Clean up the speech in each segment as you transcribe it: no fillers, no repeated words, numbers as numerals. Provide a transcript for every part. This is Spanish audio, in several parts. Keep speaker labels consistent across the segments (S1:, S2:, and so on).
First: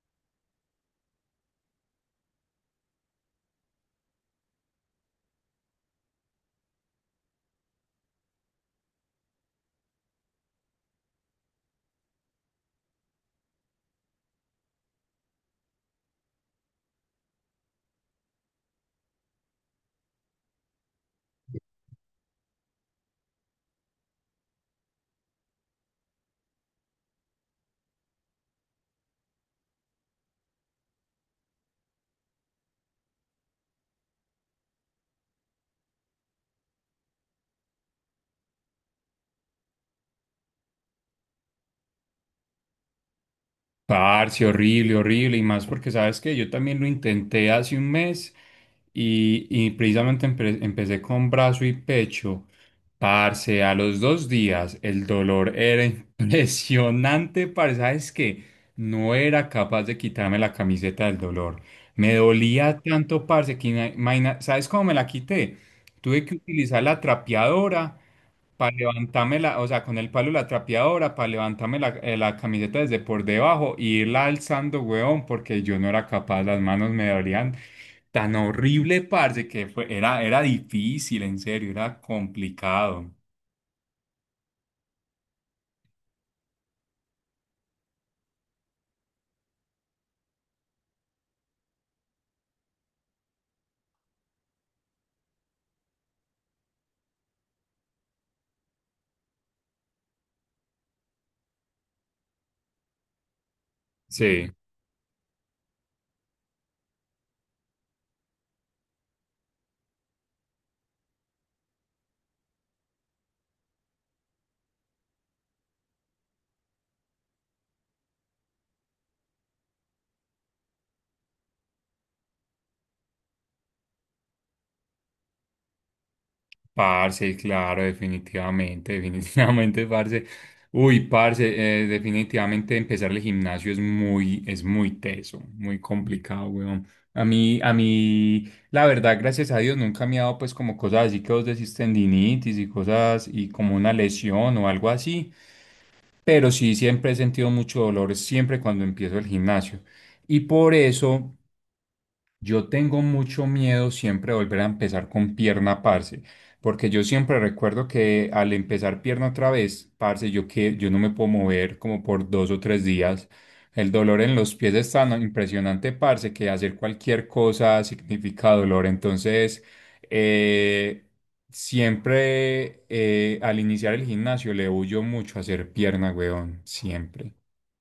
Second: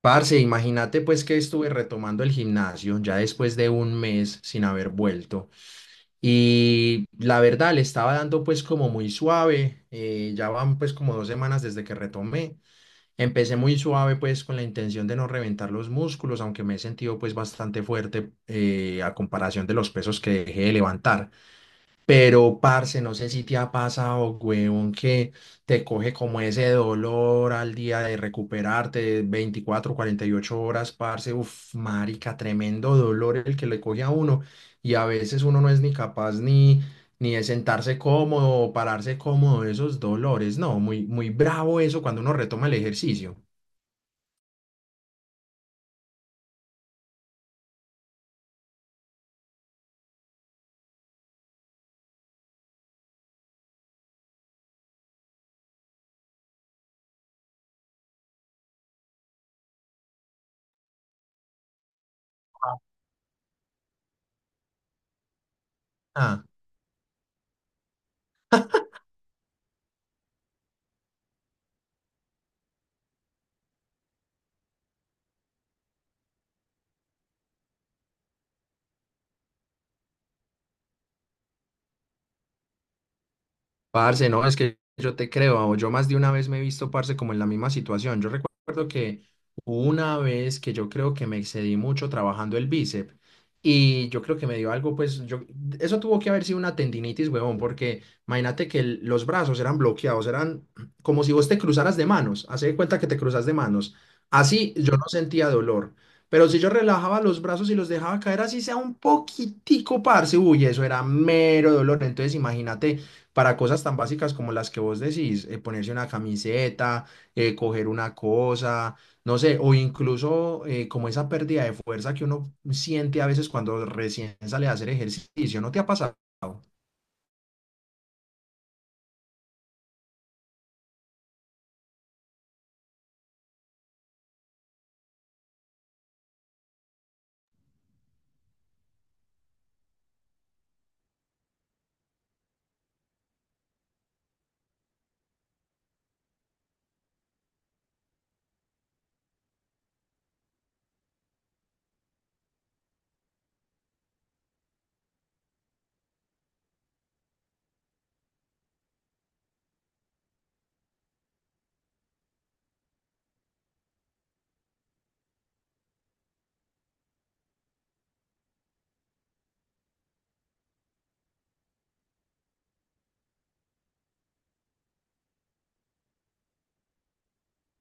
S1: Parce, imagínate pues que estuve retomando el gimnasio ya después de un mes sin haber vuelto y la verdad le estaba dando pues como muy suave, ya van pues como 2 semanas desde que retomé. Empecé muy suave pues con la intención de no reventar los músculos, aunque me he sentido pues bastante fuerte a comparación de los pesos que dejé de levantar. Pero, parce, no sé si te ha pasado, huevón, que te coge como ese dolor al día de recuperarte 24-48 horas, parce, uf, marica, tremendo dolor el que le coge a uno. Y a veces uno no es ni capaz ni de sentarse cómodo o pararse cómodo de esos dolores. No, muy, muy bravo eso cuando uno retoma el ejercicio.
S2: Parce, horrible, horrible, y más porque sabes que yo también lo intenté hace un mes y precisamente empecé con brazo y pecho. Parce, a los dos días el dolor era impresionante, parce, sabes que no era capaz de quitarme la camiseta del dolor. Me dolía tanto, parce, que ¿sabes cómo me la quité? Tuve que
S1: Ah.
S2: utilizar la trapeadora para levantarme la, o sea, con el palo de la trapeadora, para levantarme la, la camiseta desde por debajo y irla alzando, weón, porque yo no era capaz, las manos me dolían tan horrible, parce, que era difícil, en serio, era complicado.
S1: Parce, no, es que yo te creo, yo más de una vez me he visto, parce, como en la misma situación. Yo recuerdo que hubo una vez que yo creo que me excedí mucho trabajando el bíceps y yo creo que me dio algo, pues, yo, eso tuvo que haber sido una tendinitis, huevón, porque imagínate que los brazos eran bloqueados, eran como si vos te cruzaras de manos, haz de cuenta que te cruzas de manos.
S2: Sí.
S1: Así yo no sentía dolor, pero si yo relajaba los brazos y los dejaba caer así sea un poquitico, parce, uy, eso era mero dolor. Entonces imagínate para cosas tan básicas como las que vos decís, ponerse una camiseta, coger una cosa, no sé, o incluso como esa pérdida de fuerza que uno siente a veces cuando recién sale a hacer ejercicio, ¿no te ha pasado?
S2: Parce, claro, definitivamente, definitivamente, parce. Uy, parce, definitivamente empezar el gimnasio es muy teso, muy complicado, weón. A mí, la verdad, gracias a Dios, nunca me ha dado pues como cosas así que vos decís tendinitis y cosas y como una lesión o algo así, pero sí, siempre he sentido mucho dolor, siempre cuando empiezo el gimnasio. Y por eso... Yo tengo mucho miedo siempre de volver a empezar con pierna, parce, porque yo siempre recuerdo que al empezar pierna otra vez, parce, yo no me puedo mover como por 2 o 3 días. El dolor en los pies es tan impresionante, parce, que hacer cualquier cosa significa dolor. Entonces, eh, siempre al iniciar el gimnasio le huyo mucho a hacer pierna, weón, siempre.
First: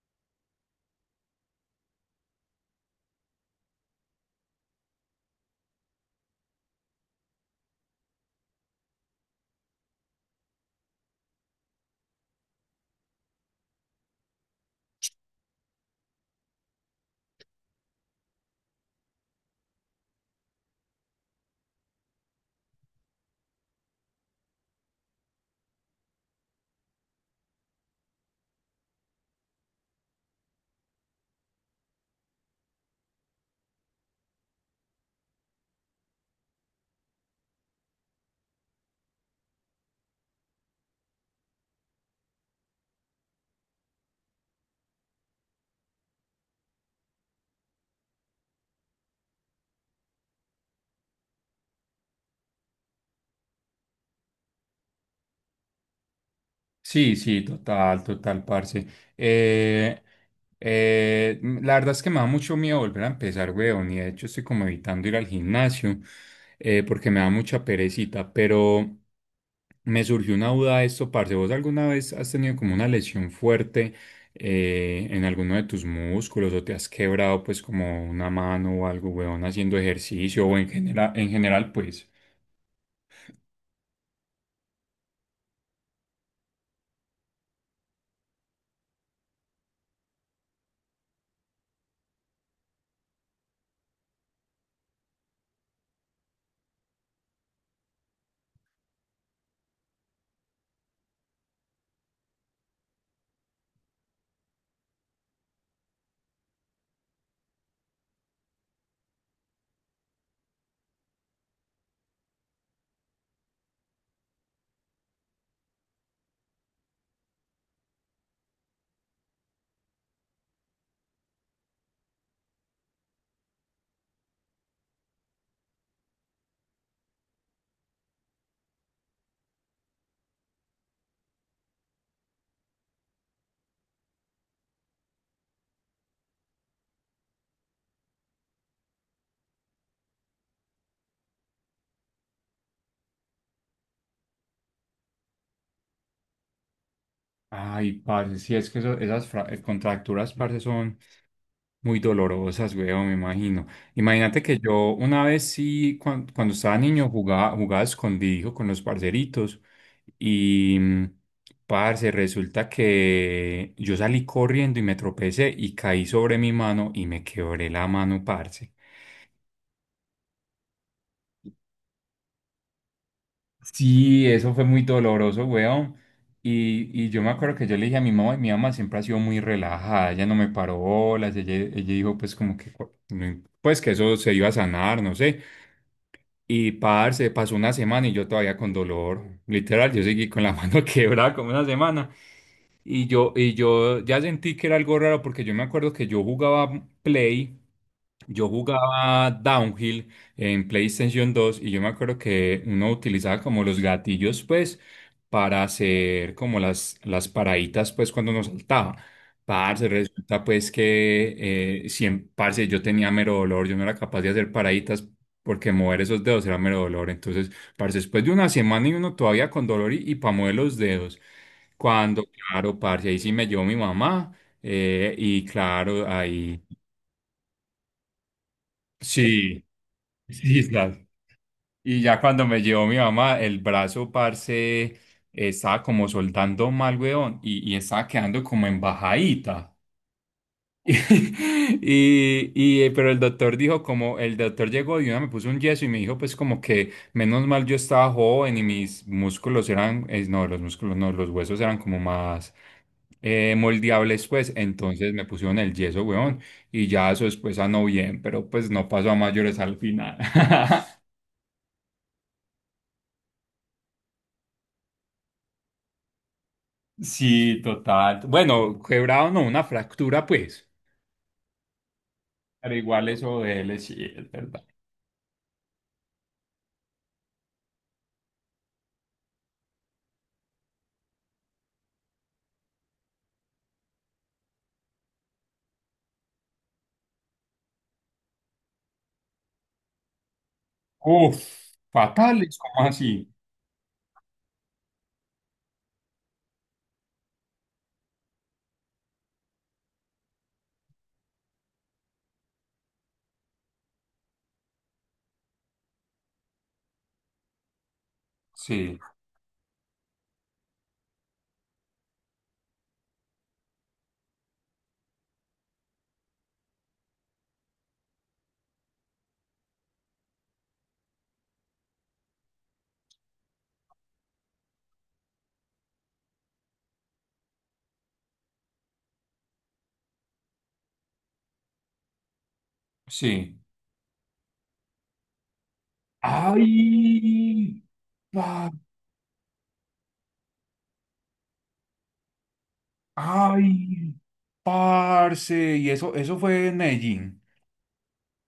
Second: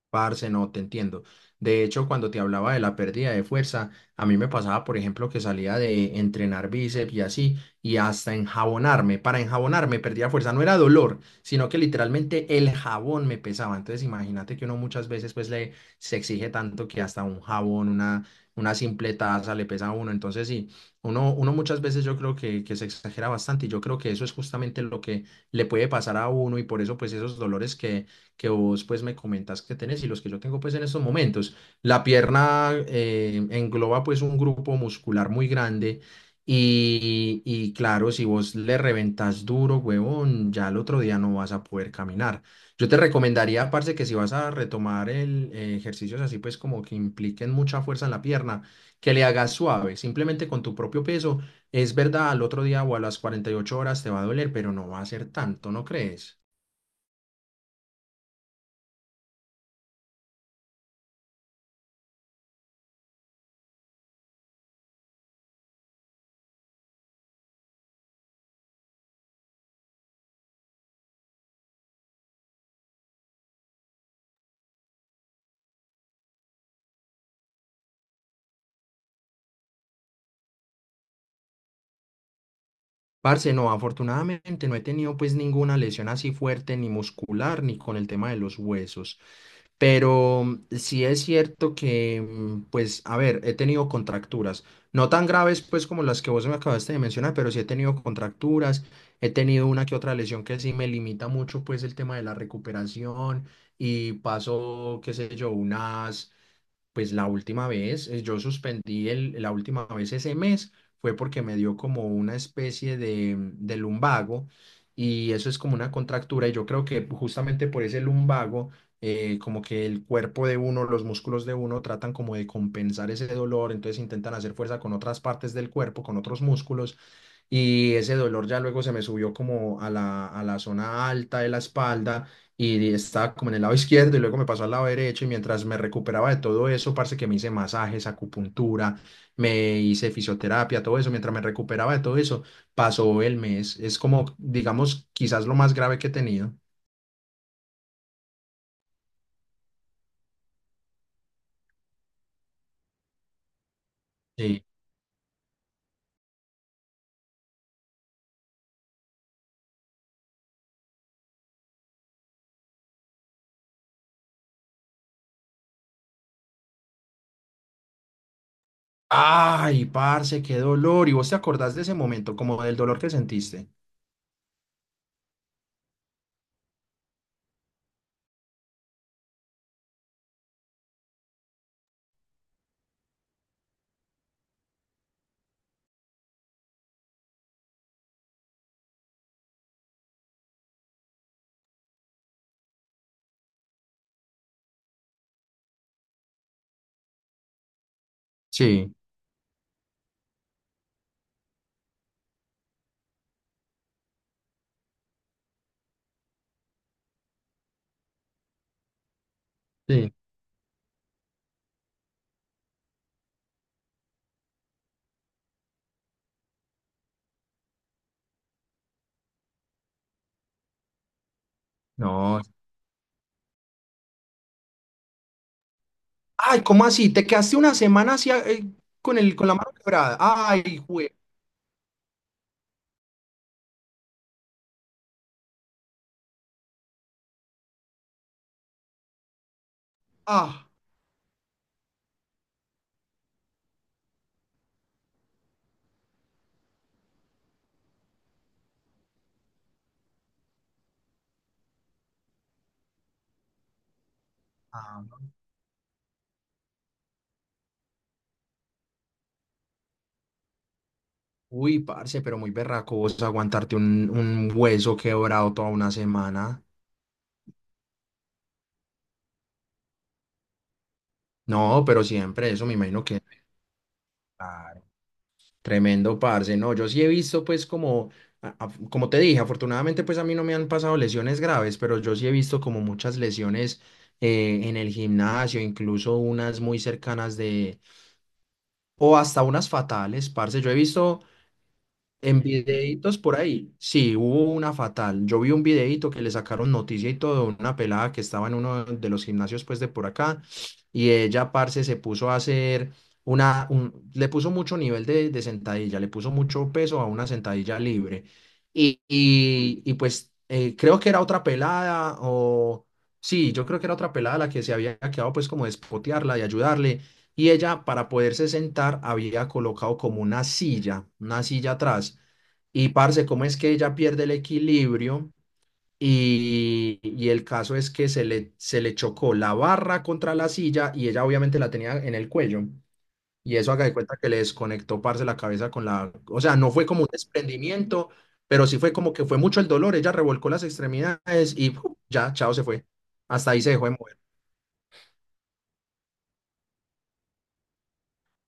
S1: Parce, no, te entiendo. De hecho, cuando te hablaba de la pérdida de fuerza, a mí me pasaba, por ejemplo, que salía de entrenar bíceps y así, y hasta enjabonarme. Para enjabonarme perdía fuerza, no era dolor, sino que literalmente el jabón me pesaba. Entonces, imagínate que uno muchas veces pues le se exige tanto que hasta un jabón, una simple taza le pesa a uno. Entonces, sí, uno muchas veces yo creo que se exagera bastante y yo creo que eso es justamente lo que le puede pasar a uno y por eso pues esos dolores que vos pues me comentas que tenés y los que yo tengo pues en estos momentos. La pierna engloba pues un grupo muscular muy grande y claro, si vos le reventas duro, huevón, ya el otro día no vas a poder caminar. Yo te recomendaría, parce, que si vas a retomar ejercicios así pues como que impliquen mucha fuerza en la pierna, que le hagas suave, simplemente con tu propio peso. Es verdad, al otro día o a las 48 horas te va a doler, pero no va a ser tanto, ¿no crees?
S2: Sí, sí, total, total, parce. Eh, la verdad es que me da mucho miedo volver a empezar, weón, y de hecho estoy como evitando ir al gimnasio porque me da mucha perecita, pero me surgió una duda de esto, parce. ¿Vos alguna vez has tenido como una lesión fuerte en alguno de tus músculos o te has quebrado pues como una mano o algo, weón, haciendo ejercicio o en general pues?
S1: Parce, no, afortunadamente no he tenido pues ninguna lesión así fuerte, ni muscular, ni con el tema de los huesos. Pero sí es cierto que, pues, a ver, he tenido contracturas, no tan graves pues como las que vos me acabaste de mencionar, pero sí he tenido contracturas, he tenido una que otra lesión que sí me limita mucho pues el tema de la recuperación y paso, qué sé yo, unas pues la última vez, yo suspendí la última vez ese mes, fue porque me dio como una especie de lumbago y eso es como una contractura y yo creo que justamente por ese lumbago, como que el cuerpo de uno, los músculos de uno tratan como de compensar ese dolor, entonces intentan hacer fuerza con otras partes del cuerpo, con otros músculos y ese dolor ya luego se me subió como a la zona alta de la espalda y estaba como en el lado izquierdo y luego me pasó al lado derecho y mientras me recuperaba de todo eso, parce que me hice masajes, acupuntura, me hice fisioterapia, todo eso, mientras me recuperaba de todo eso, pasó el mes. Es como, digamos, quizás lo más grave que he tenido.
S2: Ay, parce, sí, es que contracturas, parce, son... Muy dolorosas, weón, me imagino. Imagínate que
S1: Sí.
S2: yo una vez sí, cuando, estaba niño, jugaba escondido con los parceritos y parce, resulta que yo salí corriendo y me tropecé y caí sobre mi mano y me quebré la mano, parce.
S1: Ay, parce, qué dolor. ¿Y vos te acordás de ese momento, como del dolor que sentiste?
S2: Sí, eso fue muy doloroso, weón. Y yo me acuerdo que yo le dije a mi mamá, y mi mamá siempre ha sido muy relajada, ella no me paró bolas, ella dijo pues como que, cu- no im- pues que eso se iba a sanar, no sé. Y parce, pasó una semana y yo todavía con dolor. Literal, yo seguí con la mano quebrada como una semana. Y yo ya sentí que era algo raro porque yo me acuerdo que yo jugaba Play. Yo
S1: Sí,
S2: jugaba Downhill en PlayStation 2 y yo me acuerdo que uno utilizaba como los gatillos, pues, para hacer como las paraditas, pues, cuando uno saltaba. Parce,
S1: sí.
S2: resulta pues que parce, yo tenía mero dolor, yo no era capaz de hacer paraditas porque mover esos dedos era mero dolor. Entonces, parce, después de una semana y uno todavía con dolor y para mover los dedos. Cuando,
S1: No.
S2: claro, parce, ahí sí me llevó mi mamá y claro,
S1: Ay,
S2: ahí
S1: ¿cómo así? ¿Te quedaste una semana así con la
S2: sí.
S1: mano quebrada?
S2: Sí,
S1: Ay,
S2: ya.
S1: güey.
S2: Y ya cuando me llevó mi mamá, el brazo, parce, eh, estaba como soltando mal, weón, y estaba quedando como embajadita.
S1: Ah.
S2: Pero el doctor dijo como, el doctor llegó y una me puso un yeso y me dijo pues como que menos mal yo estaba joven y mis músculos eran, no, los músculos no, los huesos eran como más moldeables pues, entonces
S1: Ah.
S2: me pusieron el yeso, weón, y ya eso después no bien, pero pues no pasó a mayores al final.
S1: Uy, parce, pero muy berraco vos aguantarte un hueso quebrado toda una semana.
S2: Sí, total. Bueno, quebrado no, una fractura, pues.
S1: No, pero siempre eso me
S2: Pero
S1: imagino
S2: igual
S1: que
S2: eso de él, sí, es verdad.
S1: claro, tremendo, parce. No, yo sí he visto pues como, como te dije, afortunadamente pues a mí no me han pasado lesiones graves, pero yo sí he visto como muchas lesiones en el gimnasio, incluso unas muy cercanas de, o hasta unas fatales, parce. Yo he visto
S2: Uf,
S1: en
S2: fatales, ¿cómo
S1: videitos
S2: así?
S1: por ahí, sí, hubo una fatal. Yo vi un videito que le sacaron noticia y todo, una pelada que estaba en uno de los gimnasios pues de por acá y ella, parce, se puso a hacer le puso mucho nivel de sentadilla, le puso mucho peso a una sentadilla libre.
S2: Sí,
S1: Y, pues creo que era otra pelada o, sí, yo creo que era otra pelada la que se había quedado pues como de espotearla, de ayudarle y ella, para poderse sentar, había colocado como una silla atrás. Y parce, ¿cómo es que ella pierde el equilibrio? Y el caso es que se le chocó la barra contra la silla y ella obviamente la tenía en el cuello. Y
S2: sí.
S1: eso haga de cuenta que le desconectó, parce, la cabeza con la, o sea, no fue como un
S2: Ay,
S1: desprendimiento, pero
S2: pa-
S1: sí fue como que fue mucho el dolor. Ella revolcó las extremidades y ¡puf! Ya, chao, se fue. Hasta ahí se dejó de
S2: ay,
S1: mover.
S2: parce. Y eso fue en Medellín.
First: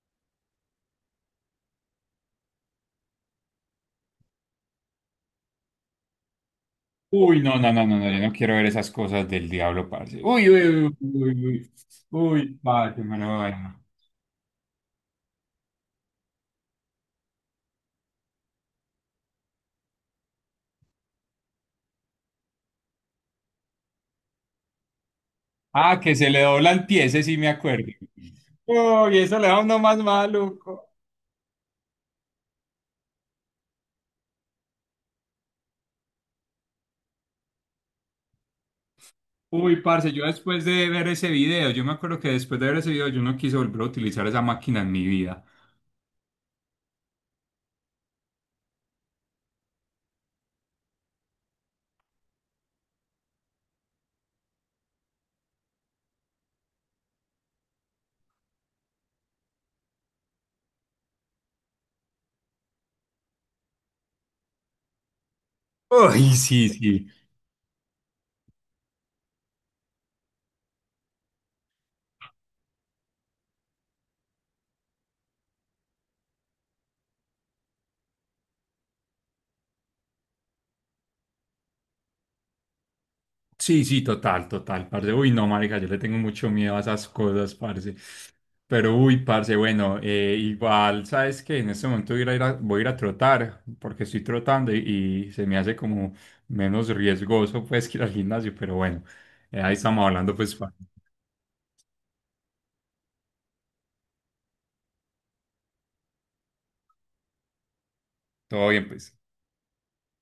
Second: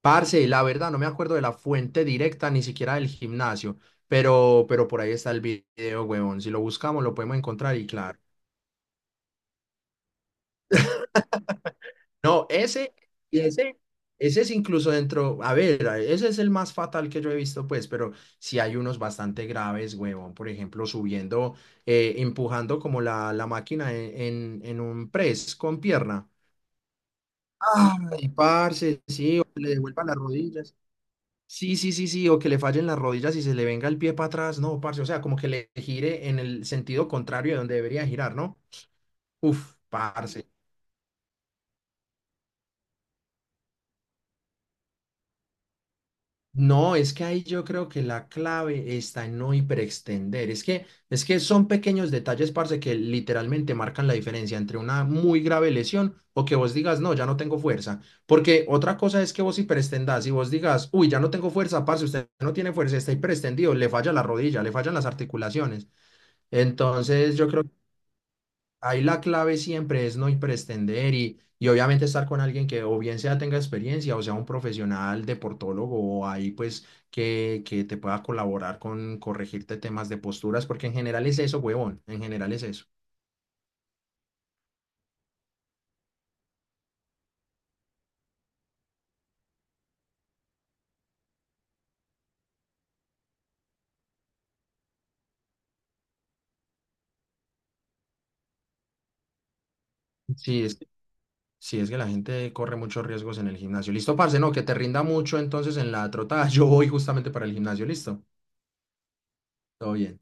S1: Parce, la verdad, no me acuerdo de la fuente directa, ni siquiera del gimnasio, pero, por ahí está el video, huevón. Si lo buscamos, lo podemos
S2: Uy, no, no,
S1: encontrar
S2: no,
S1: y
S2: no, no,
S1: claro.
S2: yo no quiero ver esas cosas del diablo, parce. Uy, uy, uy, uy, uy,
S1: No,
S2: uy,
S1: ese,
S2: parce, me lo
S1: y ese,
S2: bueno.
S1: ese es incluso dentro, a ver, ese es el más fatal que yo he visto, pues, pero sí hay unos bastante graves, huevón. Por ejemplo, subiendo, empujando como la máquina en, en un press con
S2: Ah, que
S1: pierna.
S2: se le doblan pies, ese sí me acuerdo.
S1: Ay, parce,
S2: Uy, eso
S1: sí, o
S2: le da
S1: que le
S2: uno más
S1: devuelva las rodillas.
S2: maluco.
S1: Sí, sí, sí, sí, o que le fallen las rodillas y se le venga el pie para atrás, no, parce, o sea, como que le gire en el sentido contrario de donde debería girar, ¿no? Uf,
S2: Uy, parce, yo
S1: parce.
S2: después de ver ese video, yo me acuerdo que después de ver ese video yo no quise volver a utilizar esa máquina en mi vida.
S1: No, es que ahí yo creo que la clave está en no hiperextender. Es que son pequeños detalles, parce, que literalmente marcan la diferencia entre una muy grave lesión o que vos digas, no, ya no tengo fuerza. Porque otra cosa es que vos hiperextendás y vos digas, uy, ya no tengo fuerza, parce, usted no tiene fuerza, está hiperextendido, le falla la rodilla, le fallan las articulaciones.
S2: Uy, sí, sí.
S1: Entonces, yo creo ahí la clave siempre es no pretender y obviamente estar con alguien que o bien sea tenga experiencia o sea un profesional deportólogo o ahí pues que te pueda colaborar con corregirte temas de posturas, porque en general es eso, huevón, en general es eso.
S2: Sí, sí, total, total, parce. Uy, no, marica, yo le tengo mucho miedo a esas cosas, parce. Pero, uy, parce, bueno, igual, ¿sabes que en este momento voy a ir a, voy a ir a trotar, porque estoy trotando y se me hace como menos riesgoso, pues, que ir al gimnasio? Pero bueno, ahí estamos hablando, pues,
S1: Sí,
S2: parce.
S1: es, sí, es que la gente corre muchos riesgos en el gimnasio. Listo, parce, no, que te rinda mucho entonces en la trotada. Yo voy justamente para el gimnasio, listo.
S2: Todo bien, pues.
S1: Todo bien.